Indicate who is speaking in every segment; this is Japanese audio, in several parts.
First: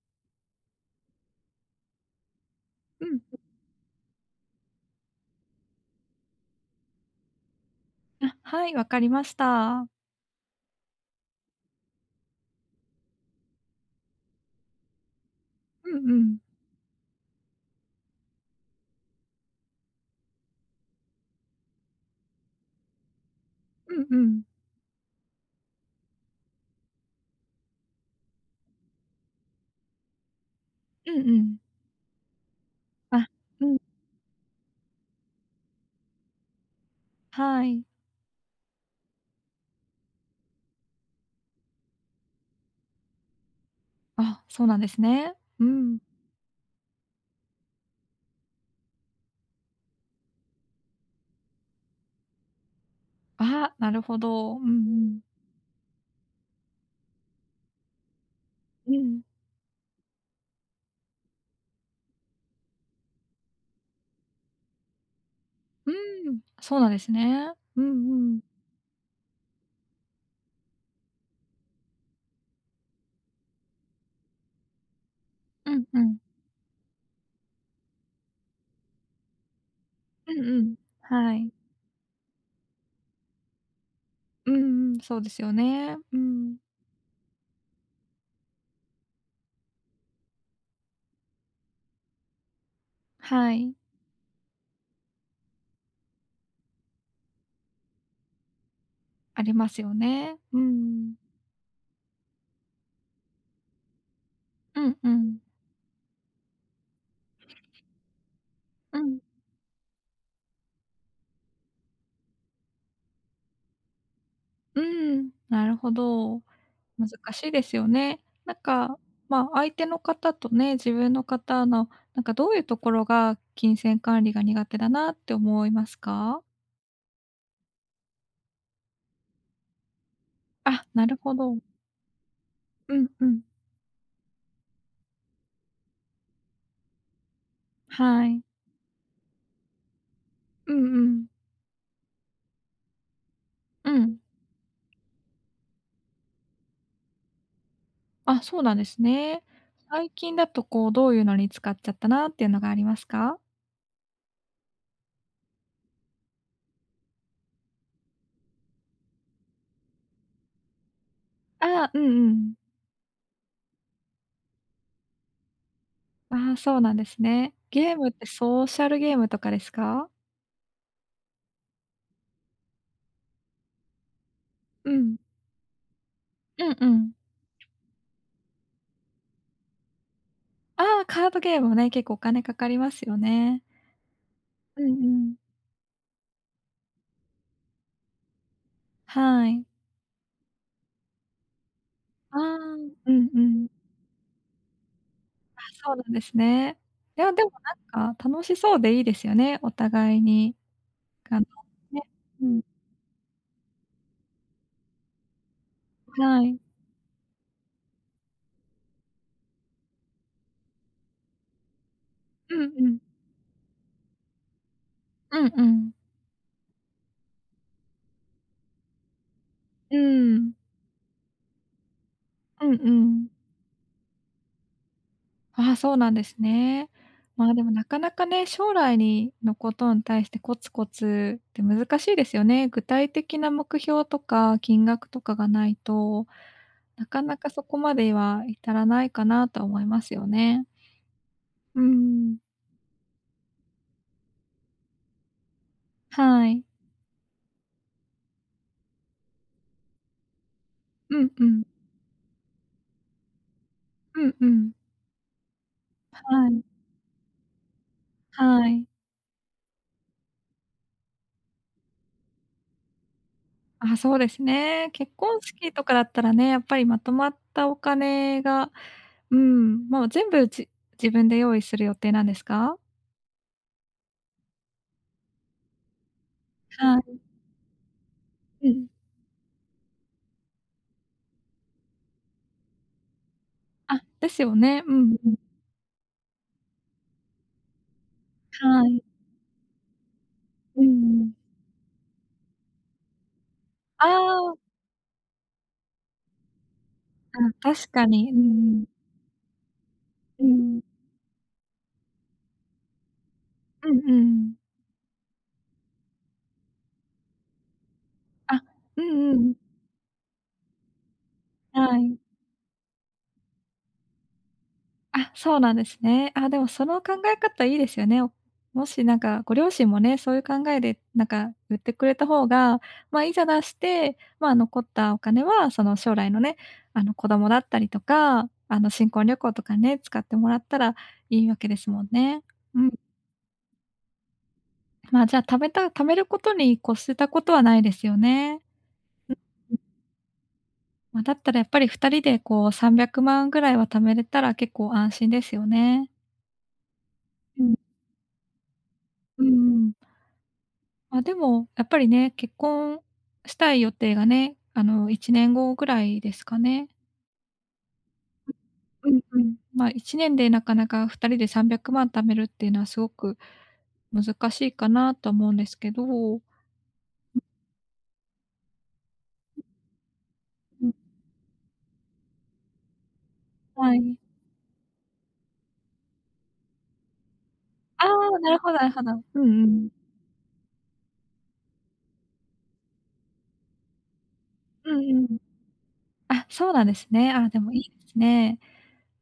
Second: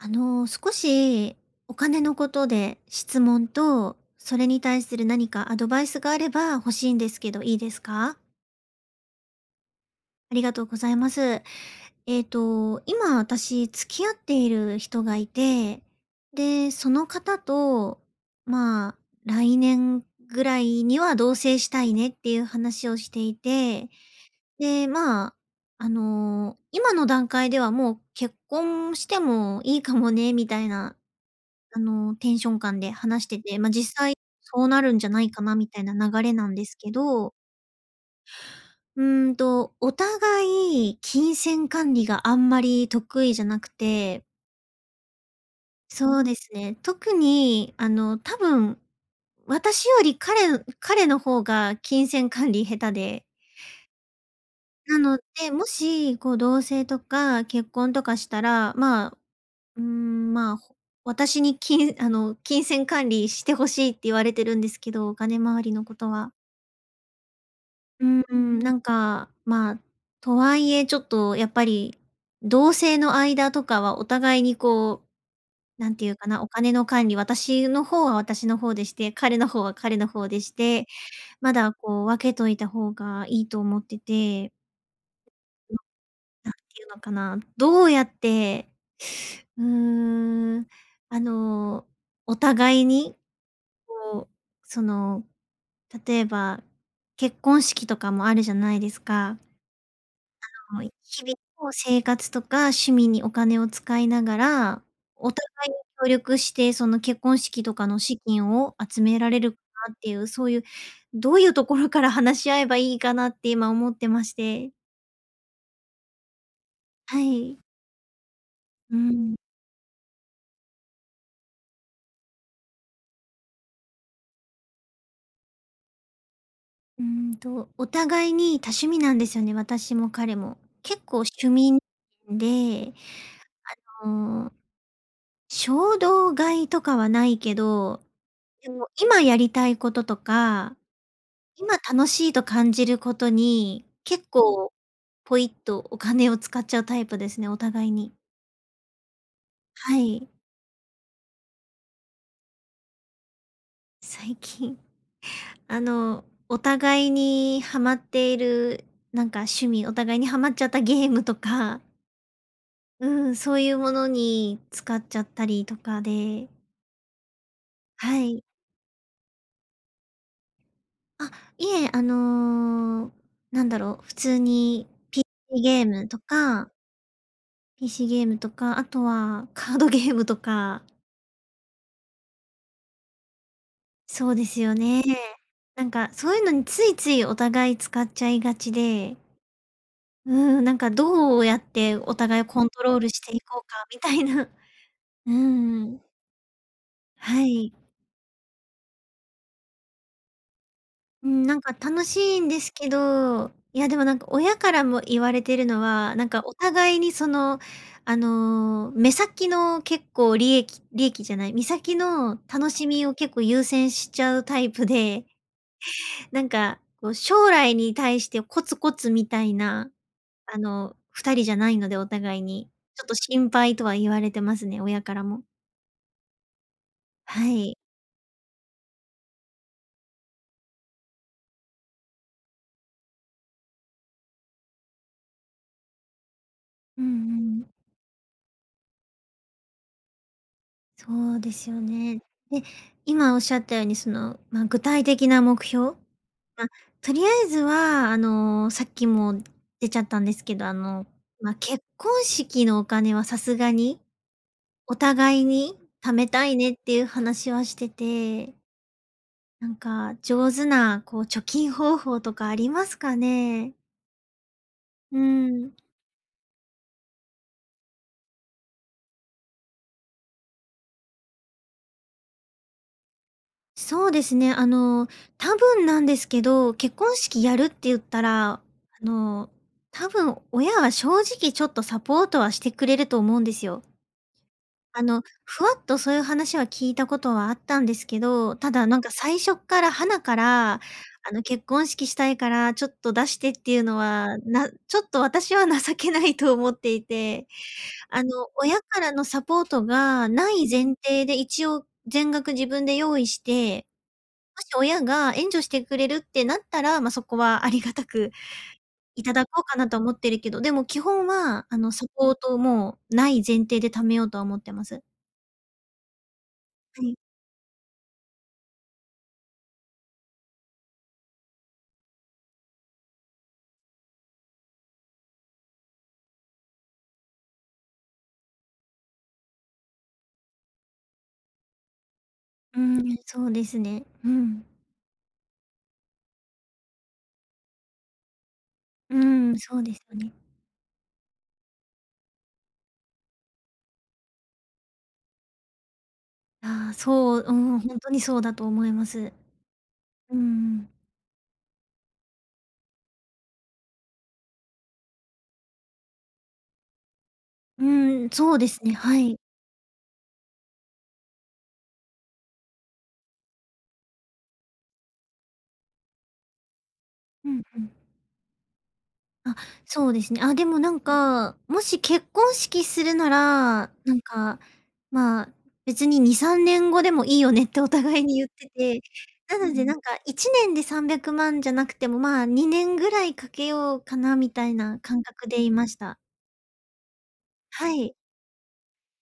Speaker 1: あの、少しお金のことで
Speaker 2: う
Speaker 1: 質
Speaker 2: ん。
Speaker 1: 問と、それに対する何かアドバイスがあれば欲しいんですけど、いいですか？
Speaker 2: あ、はい、わかりました。
Speaker 1: ありがとうございます。えっと、今私付き合っている人がいて、
Speaker 2: うんうん。
Speaker 1: で、その方と、ま「来年ぐらいには同棲したいね」っていう話をしていて、
Speaker 2: うんうん。
Speaker 1: で、ま、あの今の段階では「もう結婚してもいいかもね」みたいな、
Speaker 2: うんうん。
Speaker 1: あのテンション感で話し
Speaker 2: あ、
Speaker 1: てて、
Speaker 2: う
Speaker 1: ま、
Speaker 2: ん。
Speaker 1: 実際そうなるんじゃないかなみたいな流れなんですけど。
Speaker 2: はい。
Speaker 1: うーんと、お互い金銭管理があんまり得意じゃなくて
Speaker 2: あ、そうなんですね。うん。
Speaker 1: そうですね。特にあの多分私より彼彼の方が金銭管理下手で
Speaker 2: あ、なるほど。うんう
Speaker 1: なの
Speaker 2: ん。
Speaker 1: で、もし、こう同棲とか結婚とかしたら、
Speaker 2: う
Speaker 1: まあ、
Speaker 2: ん。
Speaker 1: うん、ま、私にきんあの「金銭管理して欲しい」って言われてるんですけど、お金周りの
Speaker 2: う
Speaker 1: ことは。
Speaker 2: ん、そうなんですね。う
Speaker 1: う
Speaker 2: んうん。
Speaker 1: ん、なんか、ま、とはいえ、ちょっとやっぱり同棲の間とかはお互いにこう、
Speaker 2: うん
Speaker 1: 何
Speaker 2: う
Speaker 1: て言う
Speaker 2: ん。
Speaker 1: かな、お金の管理、私の方は私の方でして、彼の方は彼の方
Speaker 2: うん
Speaker 1: でし
Speaker 2: うん、
Speaker 1: て、
Speaker 2: はい。
Speaker 1: まだこう分けといた方がいいと思ってて。
Speaker 2: うんうん、そうですよ
Speaker 1: うん。
Speaker 2: ね。う
Speaker 1: 何
Speaker 2: ん。
Speaker 1: て言うのかな、どうやって、うーん、あの、お互いに、
Speaker 2: はい。
Speaker 1: こう、その例えば、結婚式とかもあるじゃないですか。
Speaker 2: ありますよね。う ん。
Speaker 1: 日々の生活とか趣味にお金を使いなが
Speaker 2: う
Speaker 1: ら、
Speaker 2: んう
Speaker 1: お
Speaker 2: ん。
Speaker 1: 互い協力してその結婚式とかの資金を
Speaker 2: う
Speaker 1: 集
Speaker 2: ん。
Speaker 1: められるかなっていう、そういうどういうところから話し合えばいいかなって今思ってまして。
Speaker 2: うん、なるほど。難
Speaker 1: は
Speaker 2: しい
Speaker 1: い。
Speaker 2: ですよね。なん
Speaker 1: う
Speaker 2: か、
Speaker 1: ん。
Speaker 2: ま、相手の方とね、自分の方の、なんかどういうところが金銭管理が苦手だなって思いますか？
Speaker 1: うんと、お互いに多趣味なんですよね、私も彼も。
Speaker 2: あ、
Speaker 1: 結
Speaker 2: なる
Speaker 1: 構
Speaker 2: ほ
Speaker 1: 趣
Speaker 2: ど。
Speaker 1: 味ん、んで、
Speaker 2: うんうん。
Speaker 1: あの、衝動買いとかはないけど、
Speaker 2: はい。
Speaker 1: でも今やりたいことと
Speaker 2: う
Speaker 1: か、
Speaker 2: んうん。
Speaker 1: 今楽しいと感じることに、
Speaker 2: うん。
Speaker 1: 結構ポイっとお金を使っちゃうタイプですね、お互いに。
Speaker 2: あ、そうなんですね。
Speaker 1: は
Speaker 2: 最
Speaker 1: い。
Speaker 2: 近だと、こう、どういうのに使っちゃったなっていうのがありますか？
Speaker 1: 最近、あの、お互いにハマっている、なんか趣味、お互いにハマっちゃったゲームとか
Speaker 2: ああ、うんうん。
Speaker 1: うん、そういうものに使っちゃったりとかで
Speaker 2: ああ、そうなんですね。ゲームっ
Speaker 1: は
Speaker 2: て、
Speaker 1: い。
Speaker 2: ソーシャルゲームとかですか？
Speaker 1: あ、いえ、あの、なんだろう、普通に
Speaker 2: うん。
Speaker 1: ピ、イゲームと
Speaker 2: う
Speaker 1: か
Speaker 2: んうん。
Speaker 1: PC ゲームとか、あとはカードゲームとか。
Speaker 2: ああ、カードゲームもね、結構お金かかりますよね。
Speaker 1: そうですよ
Speaker 2: うん
Speaker 1: ね。
Speaker 2: うん。
Speaker 1: なんかそういうのについついお互い使っちゃいがちで
Speaker 2: はい。
Speaker 1: うん、なんか、どうやってお
Speaker 2: ああ、
Speaker 1: 互いをコントロール
Speaker 2: う
Speaker 1: し
Speaker 2: ん
Speaker 1: て
Speaker 2: う
Speaker 1: いこ
Speaker 2: ん。
Speaker 1: うかみたいなう
Speaker 2: あ、そうな
Speaker 1: ん。
Speaker 2: んですね。いや、で
Speaker 1: は
Speaker 2: も
Speaker 1: い。
Speaker 2: なんか楽しそうでいいですよね、お互いに。
Speaker 1: う
Speaker 2: あ
Speaker 1: ん、
Speaker 2: の
Speaker 1: なんか
Speaker 2: ね、
Speaker 1: 楽しい
Speaker 2: う
Speaker 1: んで
Speaker 2: ん。
Speaker 1: すけど、いや、でもなんか、親からも言われてるのは、なん
Speaker 2: は
Speaker 1: か、お
Speaker 2: い。
Speaker 1: 互いにその、あの、目先の結構、利益利益じゃない、目先の
Speaker 2: うん
Speaker 1: 楽し
Speaker 2: うん。
Speaker 1: みを結構優先しちゃうタイプで
Speaker 2: うんうん。
Speaker 1: なんか、こう、将来に対してコツコツみたいな、
Speaker 2: うーん。
Speaker 1: あの、2人じゃないので、お互い
Speaker 2: う
Speaker 1: に、
Speaker 2: んう
Speaker 1: ちょっと
Speaker 2: ん。
Speaker 1: 心配とは言われてますね、親からも。
Speaker 2: ああ、そうなんですね。
Speaker 1: は
Speaker 2: まあ、でも
Speaker 1: い。
Speaker 2: なかなかね、将来にの、ことに対してコツコツって難しいですよね。具体的な目標とか金額とかがないと、
Speaker 1: うん
Speaker 2: なかなか
Speaker 1: う
Speaker 2: そ
Speaker 1: ん。
Speaker 2: こまでは至らないかなと思いますよね。
Speaker 1: そうですよ
Speaker 2: う
Speaker 1: ね。
Speaker 2: ん。
Speaker 1: で、今おっしゃったように、その、ま、具体的な目標
Speaker 2: はい。
Speaker 1: ま、とりあえずは、あの、さっきも出ちゃったんですけど、あの、
Speaker 2: うんう
Speaker 1: ま、
Speaker 2: ん。
Speaker 1: 結婚式のお金はさすがに、
Speaker 2: うんうん。
Speaker 1: お互いに貯めた
Speaker 2: は
Speaker 1: い
Speaker 2: い。
Speaker 1: ねっていう話はしてて
Speaker 2: はい。
Speaker 1: なんか、上手なこう貯金方法とかありますかね？
Speaker 2: あ、そうですね。結
Speaker 1: う
Speaker 2: 婚式
Speaker 1: ん。
Speaker 2: とかだったらね、やっぱりまとまったお金がうん。もう全部、じ自分で用意する予定なんですか？
Speaker 1: そうですね。あの、多分なんですけど、結
Speaker 2: は
Speaker 1: 婚
Speaker 2: い。
Speaker 1: 式やるって言ったら、あ
Speaker 2: うん。
Speaker 1: の、多分親は正直ちょっとサポートはしてくれると思うんですよ。
Speaker 2: あ、ですよね。う
Speaker 1: あ
Speaker 2: ん
Speaker 1: の、
Speaker 2: うん。
Speaker 1: ふわっとそういう話は聞いたことはあったんですけど、た
Speaker 2: は
Speaker 1: だ、なん
Speaker 2: い。
Speaker 1: か、最初っから、はなから、あ
Speaker 2: うん。
Speaker 1: の、結婚式したいからちょっと出してっていうの
Speaker 2: あ
Speaker 1: は、
Speaker 2: あ。
Speaker 1: なちょっと私は情けないと思っていて、
Speaker 2: あ、確か
Speaker 1: あの、
Speaker 2: に。うんう
Speaker 1: 親
Speaker 2: ん。
Speaker 1: からのサポートが
Speaker 2: う
Speaker 1: 無い
Speaker 2: ん。
Speaker 1: 前提で、一応全額自分で用意して、
Speaker 2: うんうん。
Speaker 1: もし、親が援助してくれるってなったら、ま、そこは有り難く、
Speaker 2: あ、うんう
Speaker 1: 頂
Speaker 2: ん。
Speaker 1: こうかなとは思ってるけど、でも、基本は、あの、
Speaker 2: は
Speaker 1: サ
Speaker 2: い。
Speaker 1: ポートも無い前提で貯めようとは思ってます。
Speaker 2: あ、そうなんですね。あ、でも、その
Speaker 1: は
Speaker 2: 考
Speaker 1: い。
Speaker 2: え方いいですよね。もし、なんか、ご両親もね、そういう考えで、なんか、ゆってくれた方が、ま、いざ出して、ま、残ったお金は、その、将来のね、あの、子供だったりとか、あの、新婚旅行とかね、使ってもらったらいいわけですもんね。
Speaker 1: う
Speaker 2: うん。
Speaker 1: ん、そうですね。うん。
Speaker 2: ま、じゃ、たべた貯めることに越したことはないですよね。
Speaker 1: う
Speaker 2: うん
Speaker 1: ん、
Speaker 2: う
Speaker 1: そ
Speaker 2: ん。
Speaker 1: うですね。
Speaker 2: ま、だったらやっぱり二人でこう、300万ぐらいは貯めれたら結構安心ですよね。
Speaker 1: あ、そう、う
Speaker 2: うん。
Speaker 1: ん、ほんとにそうだと思います。
Speaker 2: うんうん。
Speaker 1: うんうん。
Speaker 2: あ、でも、やっぱりね、結婚したい予定がね、あの、1年後ぐらいですかね？
Speaker 1: うん、そうですね、
Speaker 2: う
Speaker 1: は
Speaker 2: ん
Speaker 1: い。
Speaker 2: うん。ま、1年でなかなか二人で300万貯めるっていうのは、すごく難しいかなと思うんですけど。
Speaker 1: うんうん。あ、
Speaker 2: うん。
Speaker 1: そうですね。あ、でも
Speaker 2: う
Speaker 1: な
Speaker 2: ん。
Speaker 1: んか、もし結婚式するなら、
Speaker 2: は
Speaker 1: な
Speaker 2: い。
Speaker 1: んか、ま「別に2、3年後でもいいよね」ってお
Speaker 2: あ、
Speaker 1: 互いに言っ
Speaker 2: なるほ
Speaker 1: て
Speaker 2: どなるほ
Speaker 1: て、
Speaker 2: ど。う
Speaker 1: な
Speaker 2: んう
Speaker 1: ので
Speaker 2: ん。
Speaker 1: なんか1年で300万じゃなくても、ま、2年ぐらいかけようかな？みたい
Speaker 2: う
Speaker 1: な
Speaker 2: んう
Speaker 1: 感
Speaker 2: ん。
Speaker 1: 覚でいました。
Speaker 2: あ、そうなんですね。あ、でも、いい
Speaker 1: はい。
Speaker 2: ね。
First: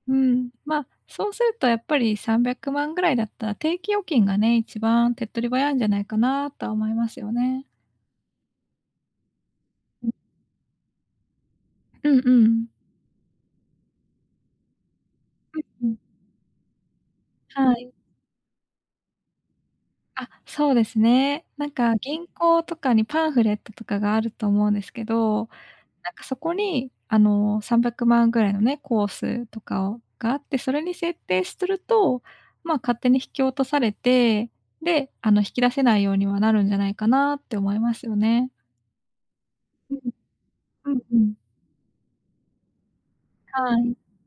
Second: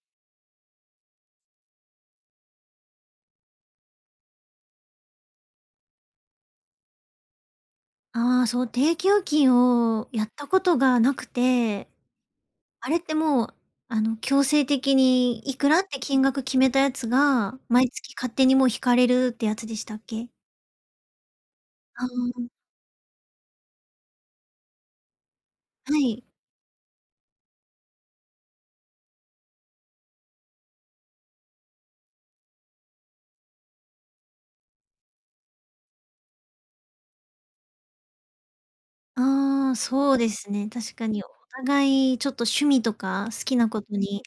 Speaker 2: うん、ま、そうするとやっぱり300万ぐらいだったら、定期預金がね、一番手っ取り早いんじゃないかなとは思いますよね。
Speaker 1: あ、そう、定期預金
Speaker 2: う
Speaker 1: を
Speaker 2: ん。
Speaker 1: やったことがなくて。
Speaker 2: うんうん。
Speaker 1: あれってもう、あの、強制的にいくら
Speaker 2: う
Speaker 1: っ
Speaker 2: ん、う
Speaker 1: て
Speaker 2: ん。
Speaker 1: 金額決めたやつが、
Speaker 2: は
Speaker 1: 毎
Speaker 2: い。
Speaker 1: 月勝手にもう引かれるってやつでしたっけ？
Speaker 2: あ、そうですね。なんか
Speaker 1: あ
Speaker 2: 銀
Speaker 1: あ。
Speaker 2: 行とかにパンフレットとかがあると思うんですけど、
Speaker 1: は
Speaker 2: なんか
Speaker 1: い。
Speaker 2: そこに、あの、300万ぐらいのね、コースとかをがあって、それに設定しすると、ま、勝手に引き落とされて、で、あの、引き出せないようにはなるんじゃないかな？って思いますよね。
Speaker 1: ああ、
Speaker 2: うん。
Speaker 1: そうですね、
Speaker 2: う
Speaker 1: 確
Speaker 2: ん、
Speaker 1: か
Speaker 2: う
Speaker 1: に。お
Speaker 2: ん。
Speaker 1: 互いちょっと、趣味とか好きな
Speaker 2: は
Speaker 1: こと
Speaker 2: い。
Speaker 1: に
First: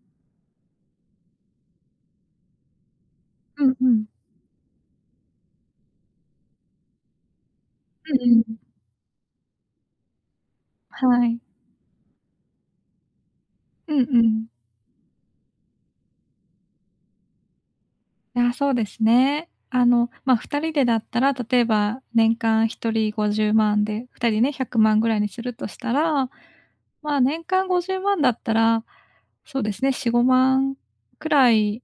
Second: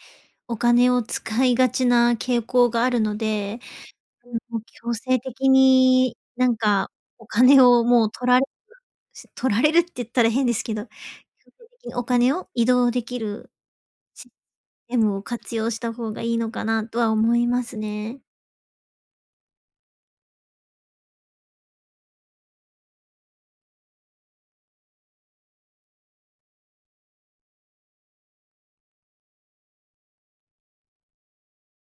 Speaker 1: お金を使いがちな傾向があるので。
Speaker 2: うんうん。
Speaker 1: うん、もう強制的になんか、お金をもう
Speaker 2: うんう
Speaker 1: 取られ
Speaker 2: ん
Speaker 1: る、
Speaker 2: うん。
Speaker 1: し取られるって言ったら変ですけど。強
Speaker 2: はい。
Speaker 1: 制的にお金を移動できる
Speaker 2: うんう
Speaker 1: シス
Speaker 2: ん。
Speaker 1: テムを活用した方がいいのかな、とは思いますね。
Speaker 2: あ、そうですね。あの、ま、2人でだったら、例えば年間1人50万で、2人ね、100万ぐらいにするとしたら、まあ、年間50万だったら、そうですね、4、5万くらい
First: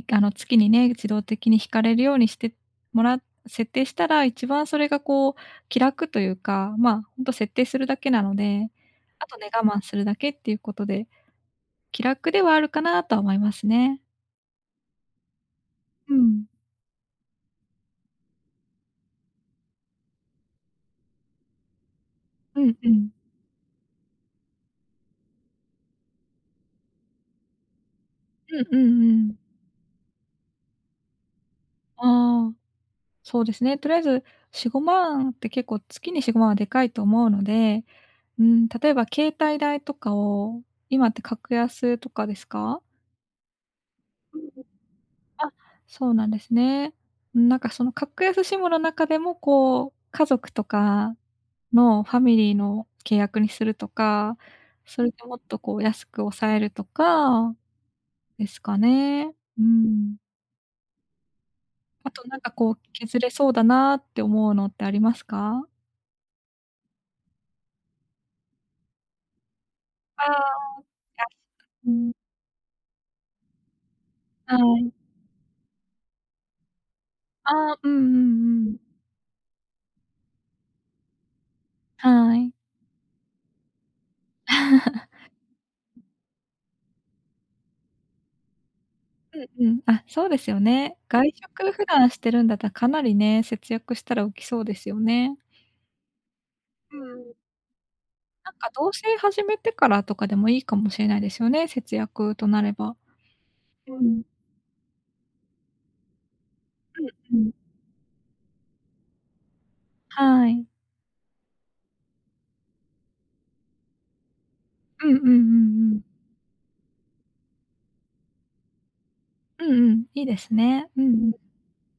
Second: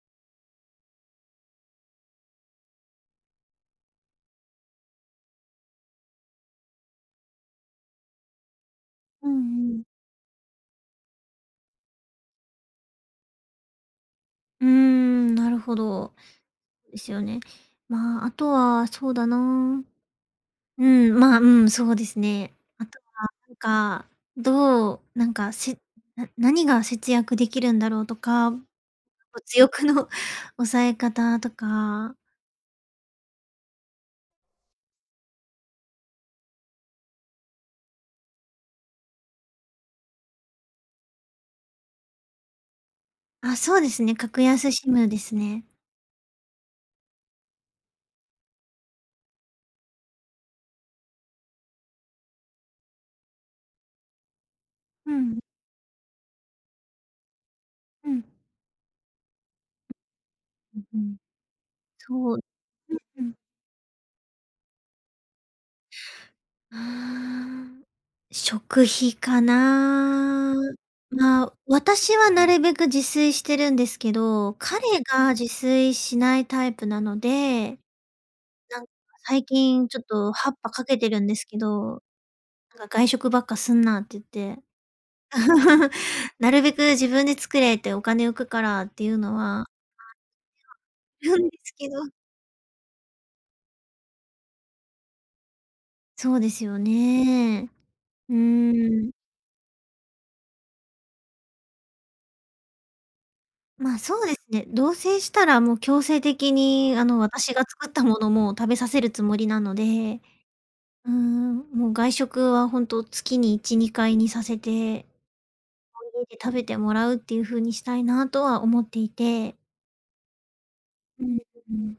Speaker 2: い、あの、月にね、自動的に引かれるようにしてもら設定したら、一番それがこう気楽というか。ま、本当設定するだけなので。あ
Speaker 1: う
Speaker 2: とね、
Speaker 1: ん
Speaker 2: 我
Speaker 1: う
Speaker 2: 慢
Speaker 1: ん。
Speaker 2: するだけっていうことで、気楽ではあるかなとは思いますね。
Speaker 1: うん、なるほ
Speaker 2: う
Speaker 1: ど。
Speaker 2: ん。
Speaker 1: ですよね。ま、あとはそうだな。うん、ま、うん、そうですね。
Speaker 2: うん
Speaker 1: あ
Speaker 2: う
Speaker 1: と
Speaker 2: ん。
Speaker 1: はなんか、どうなんか、しな何が節約できるんだろうとか。
Speaker 2: うんうんうん。
Speaker 1: 物欲の抑え方とか。
Speaker 2: ああ、そうですね。とりあえず4、5万って、結構月に4、5万はでかいと思うので。ん、例えば携帯代とかを今って格安とかですか？
Speaker 1: あ、そうですね。格安シムで す
Speaker 2: あ、
Speaker 1: ね。
Speaker 2: そうなんですね。うん、なんかその格安シムの中でもこう、家族とかのファミリーの契約にするとか。それ
Speaker 1: う
Speaker 2: でも
Speaker 1: ん。
Speaker 2: っとこう、安く抑えるとか
Speaker 1: うん。
Speaker 2: ですかね。う ん。
Speaker 1: うんうん。
Speaker 2: あと
Speaker 1: そ
Speaker 2: な
Speaker 1: う。
Speaker 2: んかこう、削
Speaker 1: うんう
Speaker 2: れ
Speaker 1: ん。
Speaker 2: そうだなって思うのってありますか？
Speaker 1: ああ。食費か
Speaker 2: あ
Speaker 1: な。
Speaker 2: あ。安
Speaker 1: まあ、
Speaker 2: く、うん。
Speaker 1: 私はなるべく自炊してるんですけど、
Speaker 2: あ
Speaker 1: 彼
Speaker 2: い。
Speaker 1: が自炊しないタイプなの
Speaker 2: ああ。
Speaker 1: で。
Speaker 2: うんうんうんうん。
Speaker 1: なんか、最近ちょっと発破かけてるんですけど。
Speaker 2: はい。
Speaker 1: なんか「外食ばっかすんな」って言って。「なるべく自分で作れ」って、「お金浮くから」っていうのは、ま
Speaker 2: うん
Speaker 1: あ、
Speaker 2: うん。あ、そうですよね。
Speaker 1: 一
Speaker 2: 外
Speaker 1: 応言うんで
Speaker 2: 食
Speaker 1: す
Speaker 2: 普
Speaker 1: けど。
Speaker 2: 段してるんだったら、かなりね、節約したら大きそうですよね。
Speaker 1: そうですよ
Speaker 2: うん。
Speaker 1: ね。う
Speaker 2: なんか同
Speaker 1: ーん。
Speaker 2: 棲始めてからとかでも、いいかもしれないですよね、節約となれば。う
Speaker 1: ま、そ
Speaker 2: ん。
Speaker 1: うですね、同棲したらもう強制的に、あの、
Speaker 2: うんう
Speaker 1: 私
Speaker 2: ん。
Speaker 1: が作ったもの、もう食べさせるつもりなので、
Speaker 2: はい。
Speaker 1: うーん。もう外食は本当、月に1、2回にさせて、
Speaker 2: うんうんうんうん。
Speaker 1: 食べてもらうっていう風にしたいなとは思っていて。
Speaker 2: うんうん、いいですね。うんう
Speaker 1: う
Speaker 2: ん。
Speaker 1: ん、うん。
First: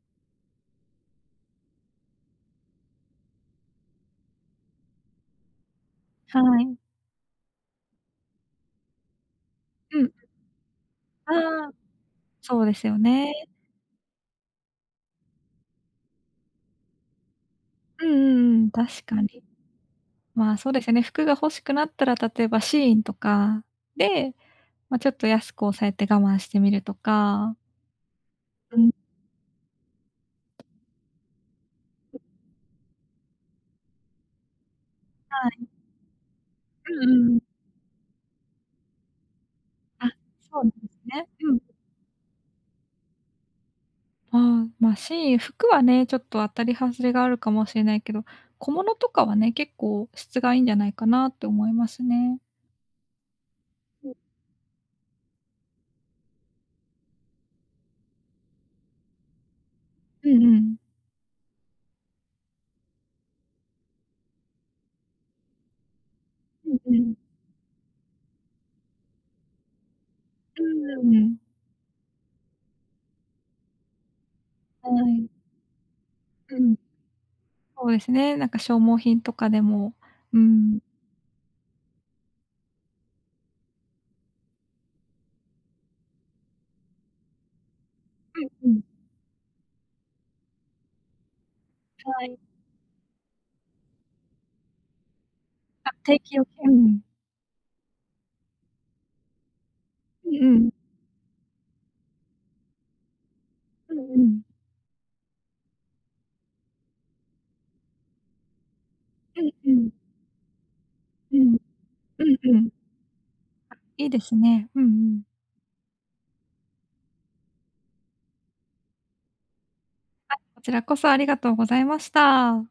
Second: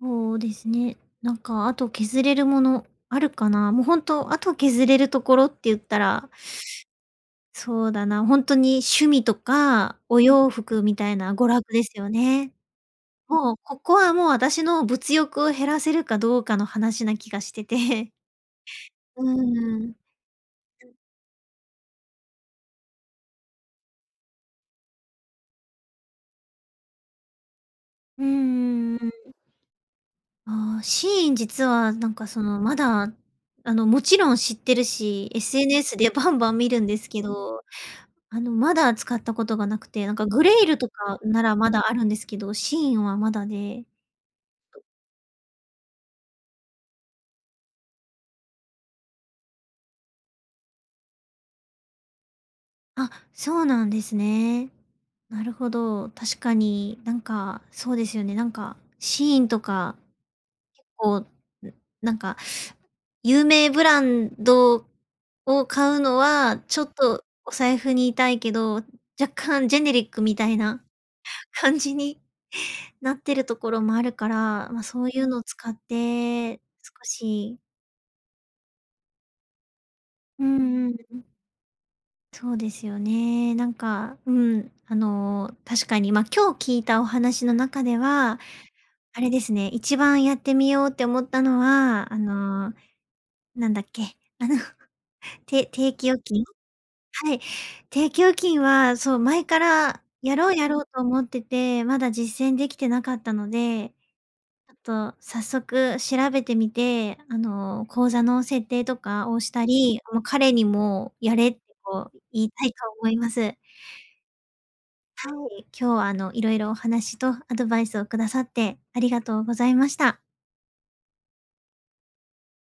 Speaker 1: そうですね。なんかあと削れるものあるかな？もうほんとあと削れるところって言ったら
Speaker 2: はい。
Speaker 1: そうだな、ほんとに趣味と
Speaker 2: う
Speaker 1: か
Speaker 2: ん。
Speaker 1: お洋服みたい
Speaker 2: あ
Speaker 1: な娯楽
Speaker 2: あ、
Speaker 1: ですよね。
Speaker 2: そうですよね。
Speaker 1: もう、ここはもう私の物欲を減らせるかどうかの話な気がして
Speaker 2: うん
Speaker 1: て。
Speaker 2: うんうん、確か
Speaker 1: う
Speaker 2: に。
Speaker 1: ーん。
Speaker 2: ま、そうですね、服が欲しくなったら、例えば、SHEIN とかで、ま、ちょっと安く抑えて我慢してみるとか。
Speaker 1: う
Speaker 2: うん。
Speaker 1: んうん、うーん。ああ、SHEIN 実はなんか、その、まだ、あの、もちろん知ってるし、
Speaker 2: はい。
Speaker 1: SNS で、や、バンバン見るん
Speaker 2: う
Speaker 1: で
Speaker 2: んう
Speaker 1: すけ
Speaker 2: んうん。
Speaker 1: ど、あの、まだ使ったことがなくて
Speaker 2: あ、
Speaker 1: なんか、グ
Speaker 2: そ
Speaker 1: レ
Speaker 2: う
Speaker 1: イ
Speaker 2: なん
Speaker 1: ルとか
Speaker 2: ね。
Speaker 1: な
Speaker 2: う
Speaker 1: ら
Speaker 2: ん。
Speaker 1: まだあるんですけど、SHEIN はまだで。
Speaker 2: ああ、ま、SHEIN、服はね、ちょっと当たり外れがあるかもしれないけど、小物とかはね、結構質がいいんじゃないかなって思いますね。
Speaker 1: あ、そうなんで
Speaker 2: うん。
Speaker 1: すね。なるほど。確かになんかそうですよね。なんか SHEIN とか、
Speaker 2: うんうん。
Speaker 1: 結構なんか有名ブランドを買うのは
Speaker 2: う
Speaker 1: ち
Speaker 2: ん
Speaker 1: ょ
Speaker 2: う
Speaker 1: っ
Speaker 2: ん。
Speaker 1: とお財布に痛いけど、若干ジェネリックみたい
Speaker 2: う
Speaker 1: な
Speaker 2: ーん。
Speaker 1: 感じになってるところもあるから、ま、
Speaker 2: は
Speaker 1: そうい
Speaker 2: い。
Speaker 1: うのを使って
Speaker 2: うん。
Speaker 1: 少し
Speaker 2: そうですね、なんか消耗品とかでも、う
Speaker 1: う
Speaker 2: ん。
Speaker 1: んうんうん。そうですよね。なんか、うん、あの確かに、ま、今日聞いたお話の中では、
Speaker 2: うんうん。
Speaker 1: あれですね、一番やってみようって思ったのは、あ
Speaker 2: はい。
Speaker 1: のなんだっけ、あの、て
Speaker 2: あ、
Speaker 1: 定期
Speaker 2: 定
Speaker 1: 預
Speaker 2: 期
Speaker 1: 金？
Speaker 2: 預金。
Speaker 1: はい。定期預金は、そう前から、
Speaker 2: う
Speaker 1: やろうや
Speaker 2: ん。
Speaker 1: ろうと思ってて、まだ実践できてなかったので、
Speaker 2: うんうん。
Speaker 1: あと早速調べてみて、あの口座の設定とかを
Speaker 2: う
Speaker 1: し
Speaker 2: ん
Speaker 1: た
Speaker 2: うん。
Speaker 1: り、もう彼にもや
Speaker 2: う
Speaker 1: れっ
Speaker 2: ん、
Speaker 1: てこう
Speaker 2: ｑ う
Speaker 1: 言い
Speaker 2: んう
Speaker 1: た
Speaker 2: ん。
Speaker 1: いと思います。
Speaker 2: いいですね。うんうん。
Speaker 1: はい、今日はあのいろいろお話とアドバイスをくださってありがとうございました。
Speaker 2: はい、こちらこそありがとうございました。